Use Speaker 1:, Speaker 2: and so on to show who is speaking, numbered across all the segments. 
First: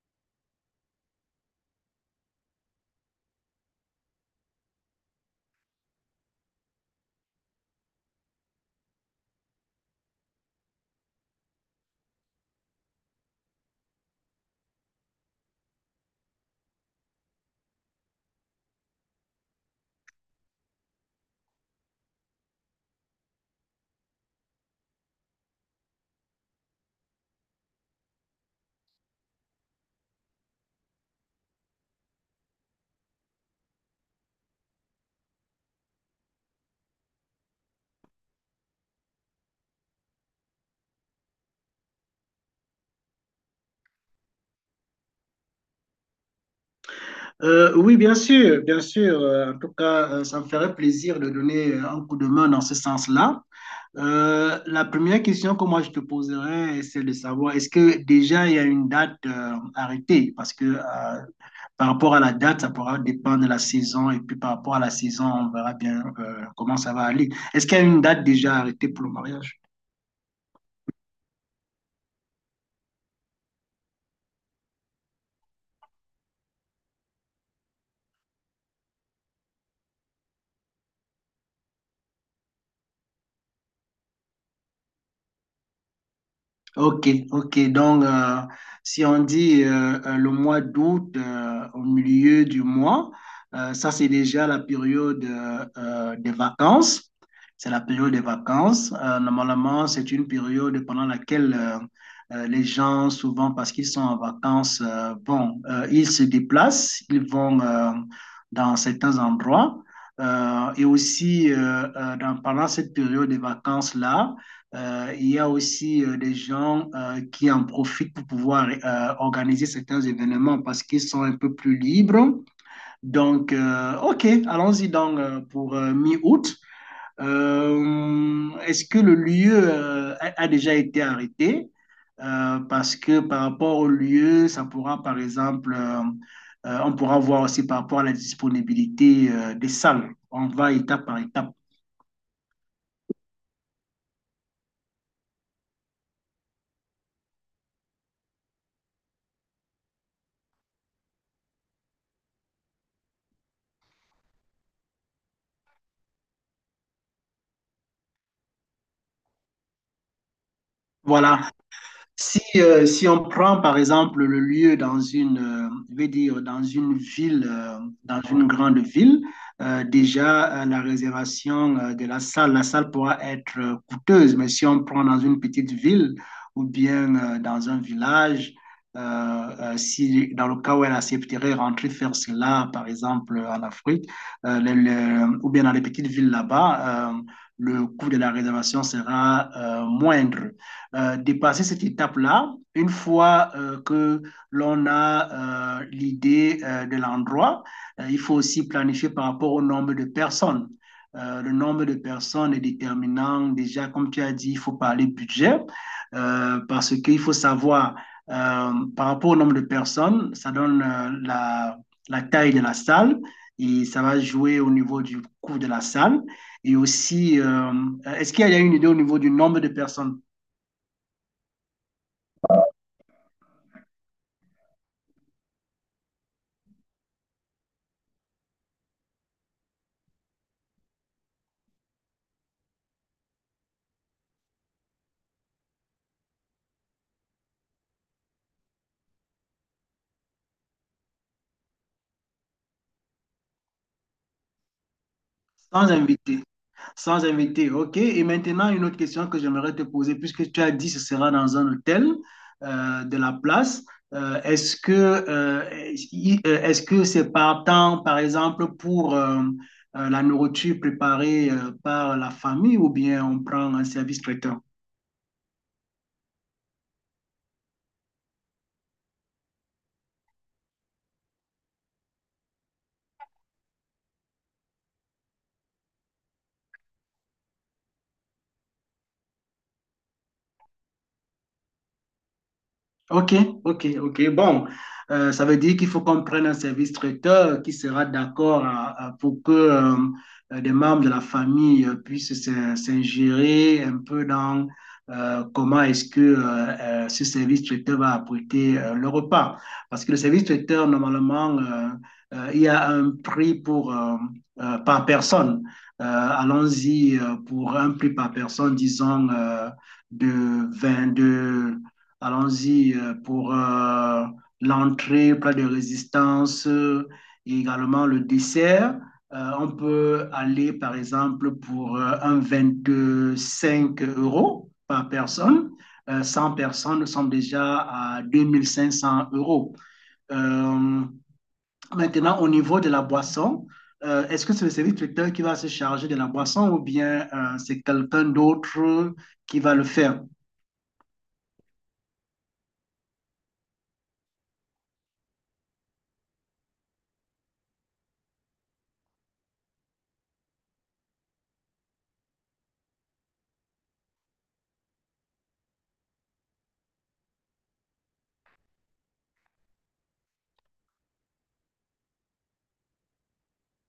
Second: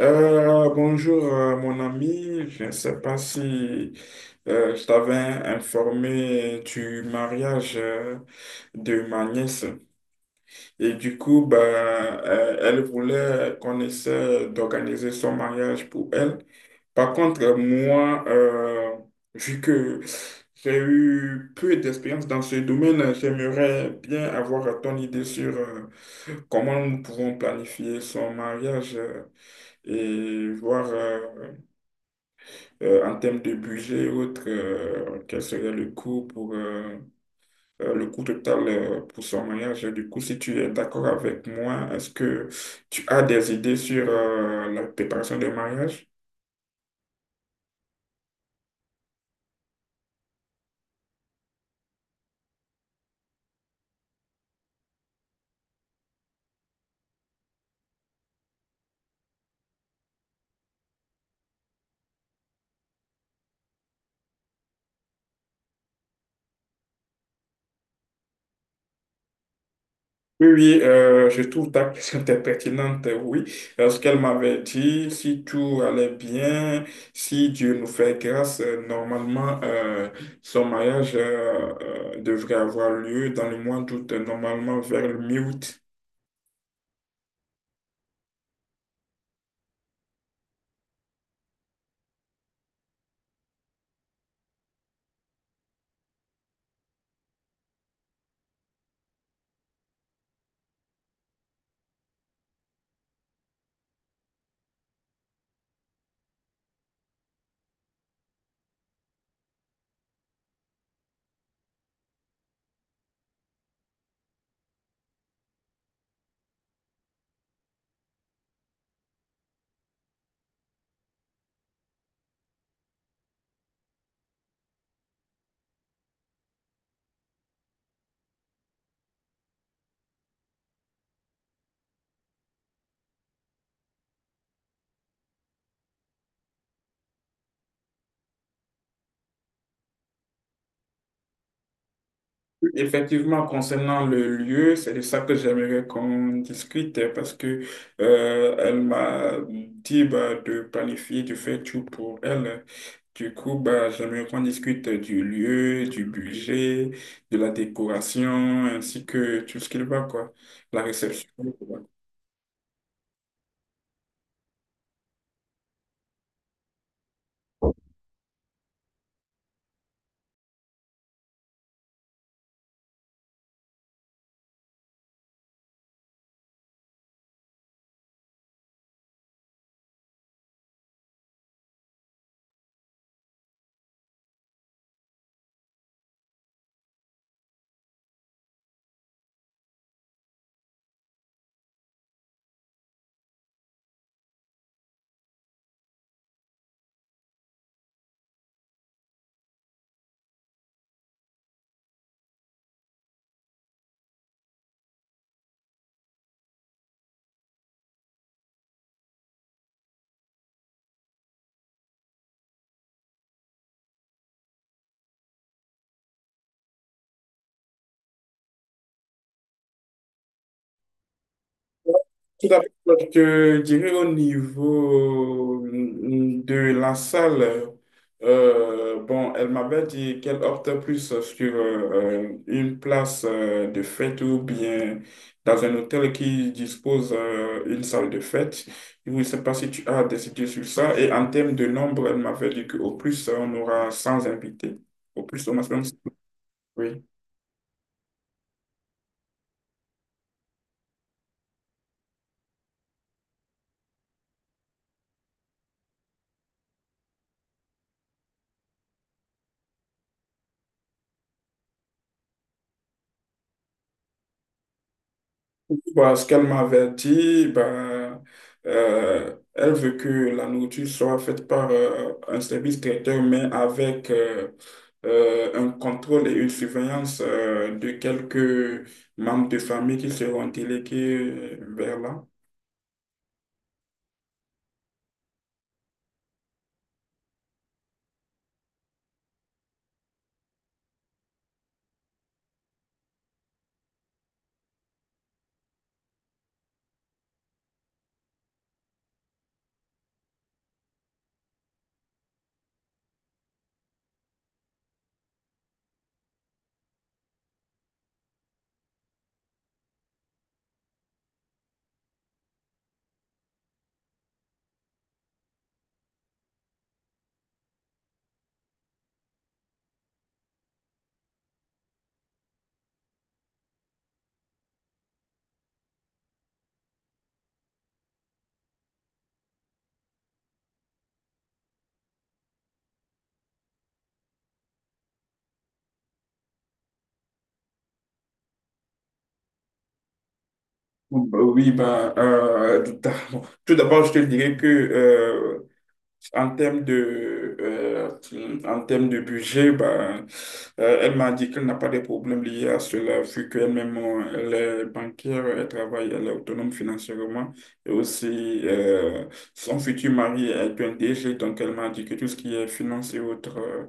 Speaker 1: Bonjour, mon ami. Je ne sais pas si je t'avais informé du mariage de ma nièce. Et du coup, bah, elle voulait qu'on essaie d'organiser son mariage pour elle. Par contre, moi, vu que j'ai eu peu d'expérience dans ce domaine, j'aimerais bien avoir ton idée sur, comment nous pouvons planifier son mariage. Et voir, en termes de budget et autres, quel serait le coût pour, le coût total pour son mariage. Et du coup, si tu es d'accord avec moi, est-ce que tu as des idées sur, la préparation de mariage?
Speaker 2: Oui, bien sûr, bien sûr. En tout cas, ça me ferait plaisir de donner un coup de main dans ce sens-là. La première question que moi je te poserais, c'est de savoir est-ce que déjà il y a une date arrêtée? Parce que par rapport à la date, ça pourra dépendre de la saison et puis par rapport à la saison, on verra bien comment ça va aller. Est-ce qu'il y a une date déjà arrêtée pour le mariage?
Speaker 1: Oui, oui, je trouve ta question très pertinente, oui. Ce qu'elle m'avait dit, si tout allait bien, si Dieu nous fait grâce, normalement, son mariage devrait avoir lieu dans le mois d'août, normalement vers le mi-août.
Speaker 2: Ok, ok. Donc, si on dit le mois d'août au milieu du mois, ça c'est déjà la période des vacances. C'est la période des vacances. Normalement, c'est une période pendant laquelle les gens, souvent parce qu'ils sont en vacances, bon, ils se déplacent, ils vont dans certains endroits. Et aussi, pendant cette période des vacances-là, il y a aussi des gens qui en profitent pour pouvoir organiser certains événements parce qu'ils sont un peu plus libres. Donc, OK, allons-y donc pour mi-août. Est-ce que le lieu a déjà été arrêté? Parce que par rapport au lieu, ça pourra, par exemple, on pourra voir aussi par rapport à la disponibilité des salles. On va étape par étape.
Speaker 1: Effectivement, concernant le lieu, c'est de ça que j'aimerais qu'on discute, parce que elle m'a dit bah, de planifier, de faire tout pour elle. Du coup, bah, j'aimerais qu'on discute du lieu, du budget, de la décoration, ainsi que tout ce qu'il va, quoi. La réception.
Speaker 2: Voilà, si, si on prend par exemple le lieu dans une, je vais dire, dans une ville, dans une grande ville, déjà la réservation de la salle pourra être coûteuse, mais si on prend dans une petite ville ou bien dans un village, si dans le cas où elle accepterait rentrer faire cela, par exemple en Afrique, ou bien dans les petites villes là-bas, le coût de la réservation sera moindre. Dépasser cette étape-là, une fois que l'on a l'idée de l'endroit, il faut aussi planifier par rapport au nombre de personnes. Le nombre de personnes est déterminant. Déjà, comme tu as dit, il faut parler budget parce qu'il faut savoir par rapport au nombre de personnes, ça donne la, taille de la salle et ça va jouer au niveau du coût de la salle. Et aussi, est-ce qu'il y a une idée au niveau du nombre de personnes?
Speaker 1: Tout d'abord, je dirais au niveau, de la salle, bon, elle m'avait dit qu'elle opte plus sur, une place, de fête ou bien dans un hôtel qui dispose une salle de fête. Je ne sais pas si tu as des idées sur ça. Et en termes de nombre, elle m'avait dit qu'au plus, on aura 100 invités. Au plus, au maximum,
Speaker 2: Sans invité,
Speaker 1: oui.
Speaker 2: sans invité, ok. Et maintenant, une autre question que j'aimerais te poser, puisque tu as dit que ce sera dans un hôtel de la place, est-ce que est-ce que c'est par temps, par exemple, pour la nourriture préparée par la famille ou bien on prend un service traiteur?
Speaker 1: Bah, ce qu'elle m'avait dit, bah, elle veut que la nourriture soit faite par, un service traiteur, mais avec, un contrôle et une surveillance de quelques membres de famille qui seront délégués vers là.
Speaker 2: OK, OK, OK. Bon, ça veut dire qu'il faut qu'on prenne un service traiteur qui sera d'accord pour que des membres de la famille puissent s'ingérer un peu dans comment est-ce que ce service traiteur va apprêter le repas. Parce que le service traiteur, normalement, il y a un prix pour, par personne. Euh, Allons-y pour un prix par personne, disons, de 22. Allons-y pour l'entrée, plat de résistance et également le dessert. On peut aller, par exemple, pour un 5 euros par personne. 100 personnes, nous sommes déjà à 2500 euros. Euh, Maintenant, au niveau de la boisson, est-ce que c'est le service traiteur qui va se charger de la boisson ou bien c'est quelqu'un d'autre qui va le faire?
Speaker 1: Bon, bah oui, bah, tout d'abord, je te dirais que, en termes de, en termes de budget, ben, elle m'a dit qu'elle n'a pas de problème lié à cela, vu qu'elle-même, elle est banquière, elle travaille, elle est autonome financièrement. Et aussi, son futur mari est un DG, donc elle m'a dit que tout ce qui est finance et autres,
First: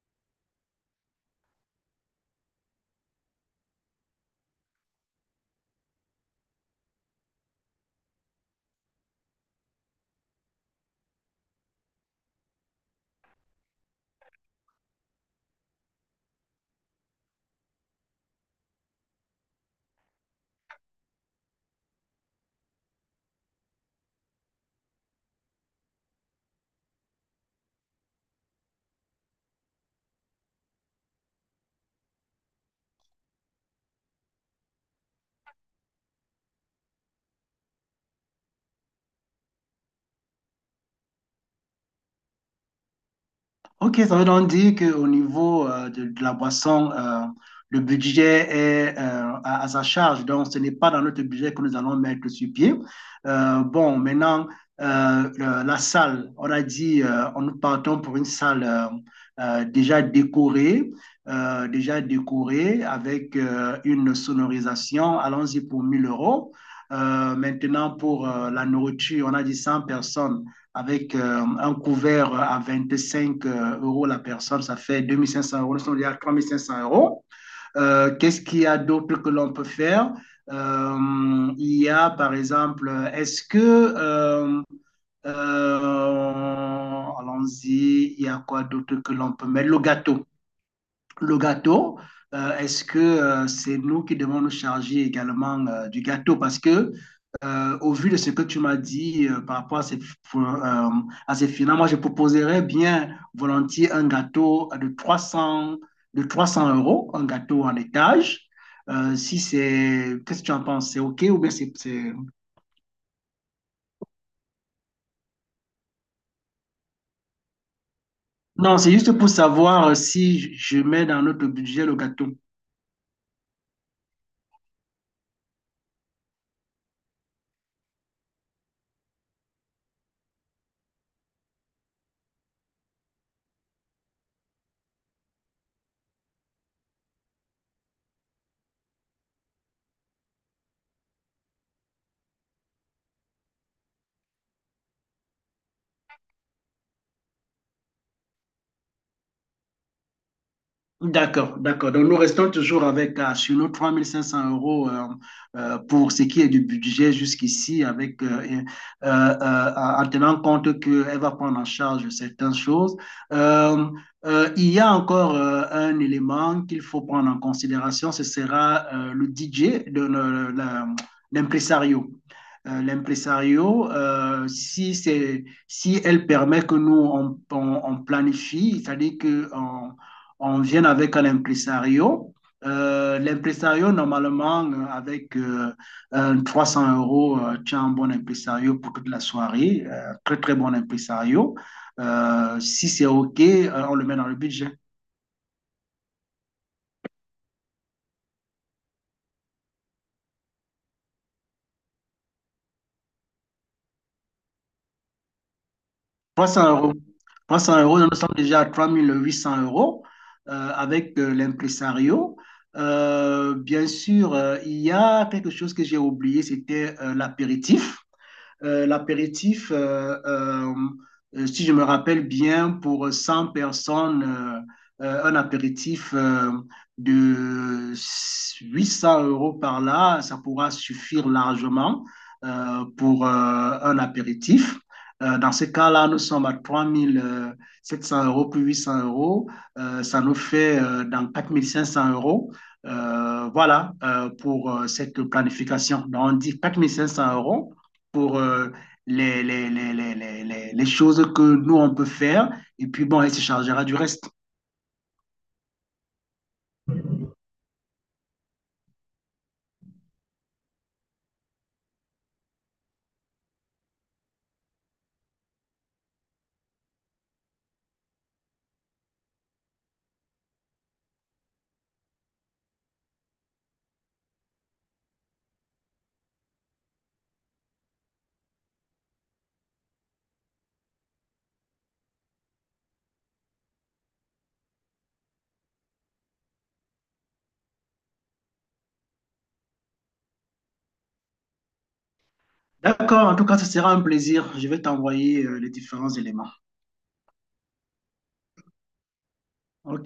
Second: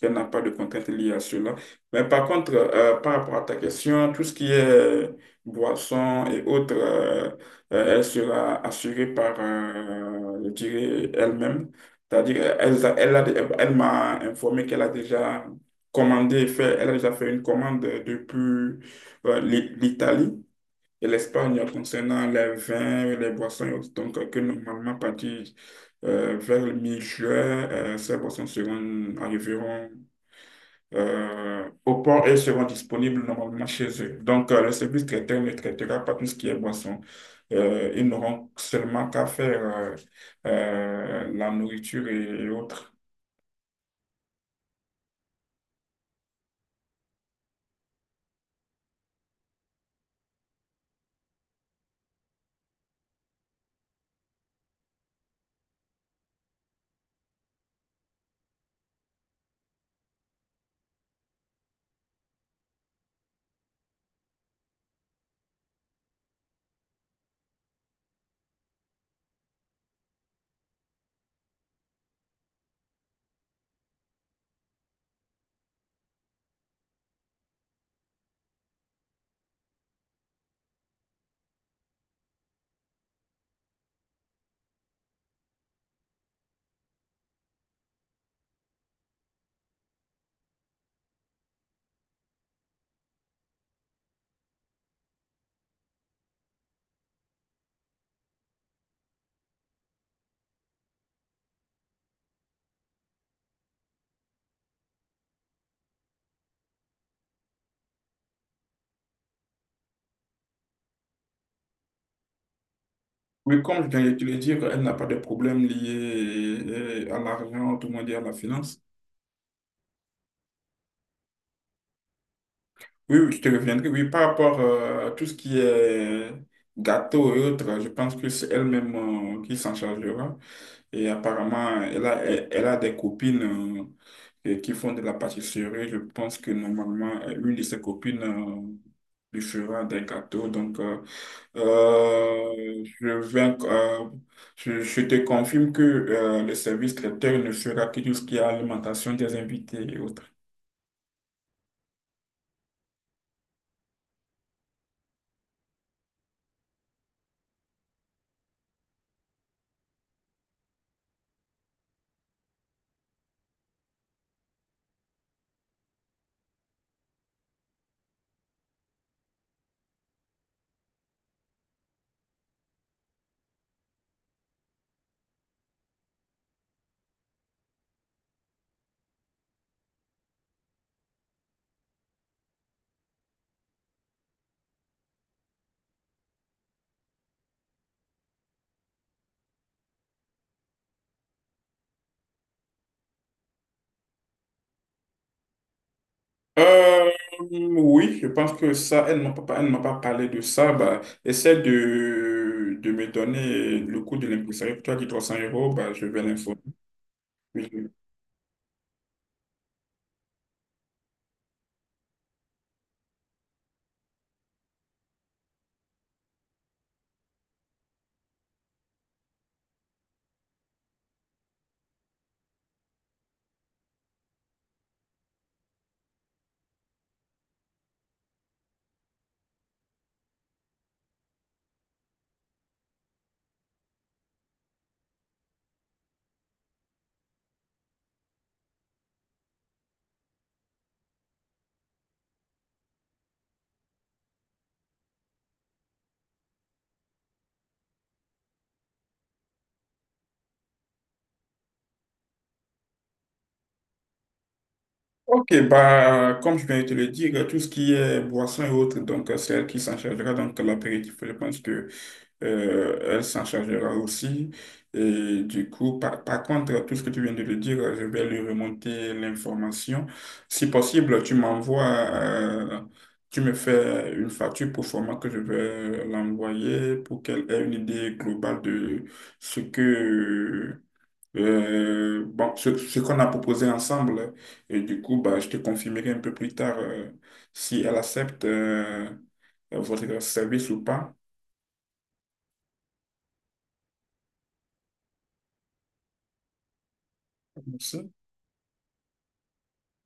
Speaker 1: qu'elle n'a pas de contraintes liées à cela. Mais par contre, par rapport à ta question, tout ce qui est boissons et autres, elle sera assurée par, je dirais, elle-même. C'est-à-dire, elle m'a informé qu'elle a déjà commandé, fait, elle a déjà fait une commande depuis, l'Italie et l'Espagne concernant les vins, les boissons et autres. Donc, que normalement, à partir, vers le mi-juin, ces boissons seront, arriveront au port et seront disponibles normalement chez eux. Donc, le service traiteur ne traitera pas tout ce qui est boisson. Ils n'auront seulement qu'à faire, la nourriture et autres.
Speaker 2: Ok, ça veut donc dire qu'au niveau de la boisson, le budget est à sa charge. Donc, ce n'est pas dans notre budget que nous allons mettre sur pied. Bon, maintenant, la salle, on a dit, nous partons pour une salle euh, déjà décorée, déjà décorée avec une sonorisation. Allons-y pour 1 000 euros. Maintenant, pour la nourriture, on a dit 100 personnes avec un couvert à 25 euros la personne, ça fait 2 500 euros, on dit à 3 500 euros. Qu'est-ce qu'il y a d'autre que l'on peut faire Il y a par exemple, est-ce que... allons-y, il y a quoi d'autre que l'on peut mettre? Le gâteau, est-ce que c'est nous qui devons nous charger également du gâteau? Parce que, au vu de ce que tu m'as dit par rapport euh, à ces finales, moi, je proposerais bien volontiers un gâteau de 300 euros, un gâteau en étage. Si c'est... Qu'est-ce que tu en penses? C'est OK ou bien
Speaker 1: Oui, comme je viens de te le dire, elle n'a pas de problème lié, à l'argent, tout le monde dit à la
Speaker 2: Non,
Speaker 1: finance.
Speaker 2: c'est juste pour savoir si je mets dans notre budget le gâteau.
Speaker 1: Oui, oui, je te reviendrai. Oui, par rapport, à tout ce qui est gâteau et autres, je pense que c'est elle-même qui s'en chargera. Et apparemment, elle a des copines et qui font de la pâtisserie. Je pense que normalement, une de ses copines lui fera des gâteaux. Donc, je vais, je te confirme que, le service traiteur ne fera que tout ce qui est alimentation des invités et autres.
Speaker 2: D'accord, d'accord. Donc, nous restons toujours avec sur nos 3 500 euros pour ce qui est du budget jusqu'ici, avec, et, euh, en tenant compte qu'elle va prendre en charge certaines choses. Euh, il y a encore un élément qu'il faut prendre en considération, ce sera le DJ, l'impresario. L'impresario, si c'est, si elle permet que nous on planifie, c'est-à-dire que on vient avec un impresario. L'impresario, normalement, avec 300 euros, tu as un bon impresario pour toute la soirée. Très, très bon impresario. Si c'est OK, on le met dans le budget.
Speaker 1: Euh, oui, je pense que ça, elle ne m'a pas parlé de ça. Bah, essaie de me donner le coût de l'impresario. Tu as dit 300 euros, bah, je vais l'informer.
Speaker 2: 300 euros. 300
Speaker 1: Oui.
Speaker 2: euros, nous sommes déjà à 3 800 euros avec l'impresario. Bien sûr, il y a quelque chose que j'ai oublié, c'était l'apéritif. L'apéritif, si je me rappelle bien, pour 100 personnes, un apéritif de 800 euros par là, ça pourra suffire largement pour un apéritif. Dans ce cas-là, nous sommes à 3 700 euros plus 800 euros. Ça nous fait dans 4 500 euros. Voilà pour cette planification. Donc, on dit 4 500 euros pour choses que nous, on peut faire. Et puis, bon, elle se chargera du reste.
Speaker 1: Ok, bah, comme je viens de te le dire, tout ce qui est boisson et autres, donc c'est elle qui s'en chargera. Donc l'apéritif, je pense que, elle s'en chargera aussi. Et du coup, par, par contre, tout ce que tu viens de le dire, je vais lui remonter l'information. Si possible, tu m'envoies, tu me fais une facture pour format que je vais l'envoyer pour qu'elle ait une idée globale de ce que bon, ce qu'on a proposé ensemble, et du coup, bah, je te confirmerai un peu plus tard, si elle accepte, votre service ou pas.
Speaker 2: D'accord, en tout cas, ce sera un plaisir. Je vais t'envoyer les différents éléments.
Speaker 1: Merci.
Speaker 2: OK.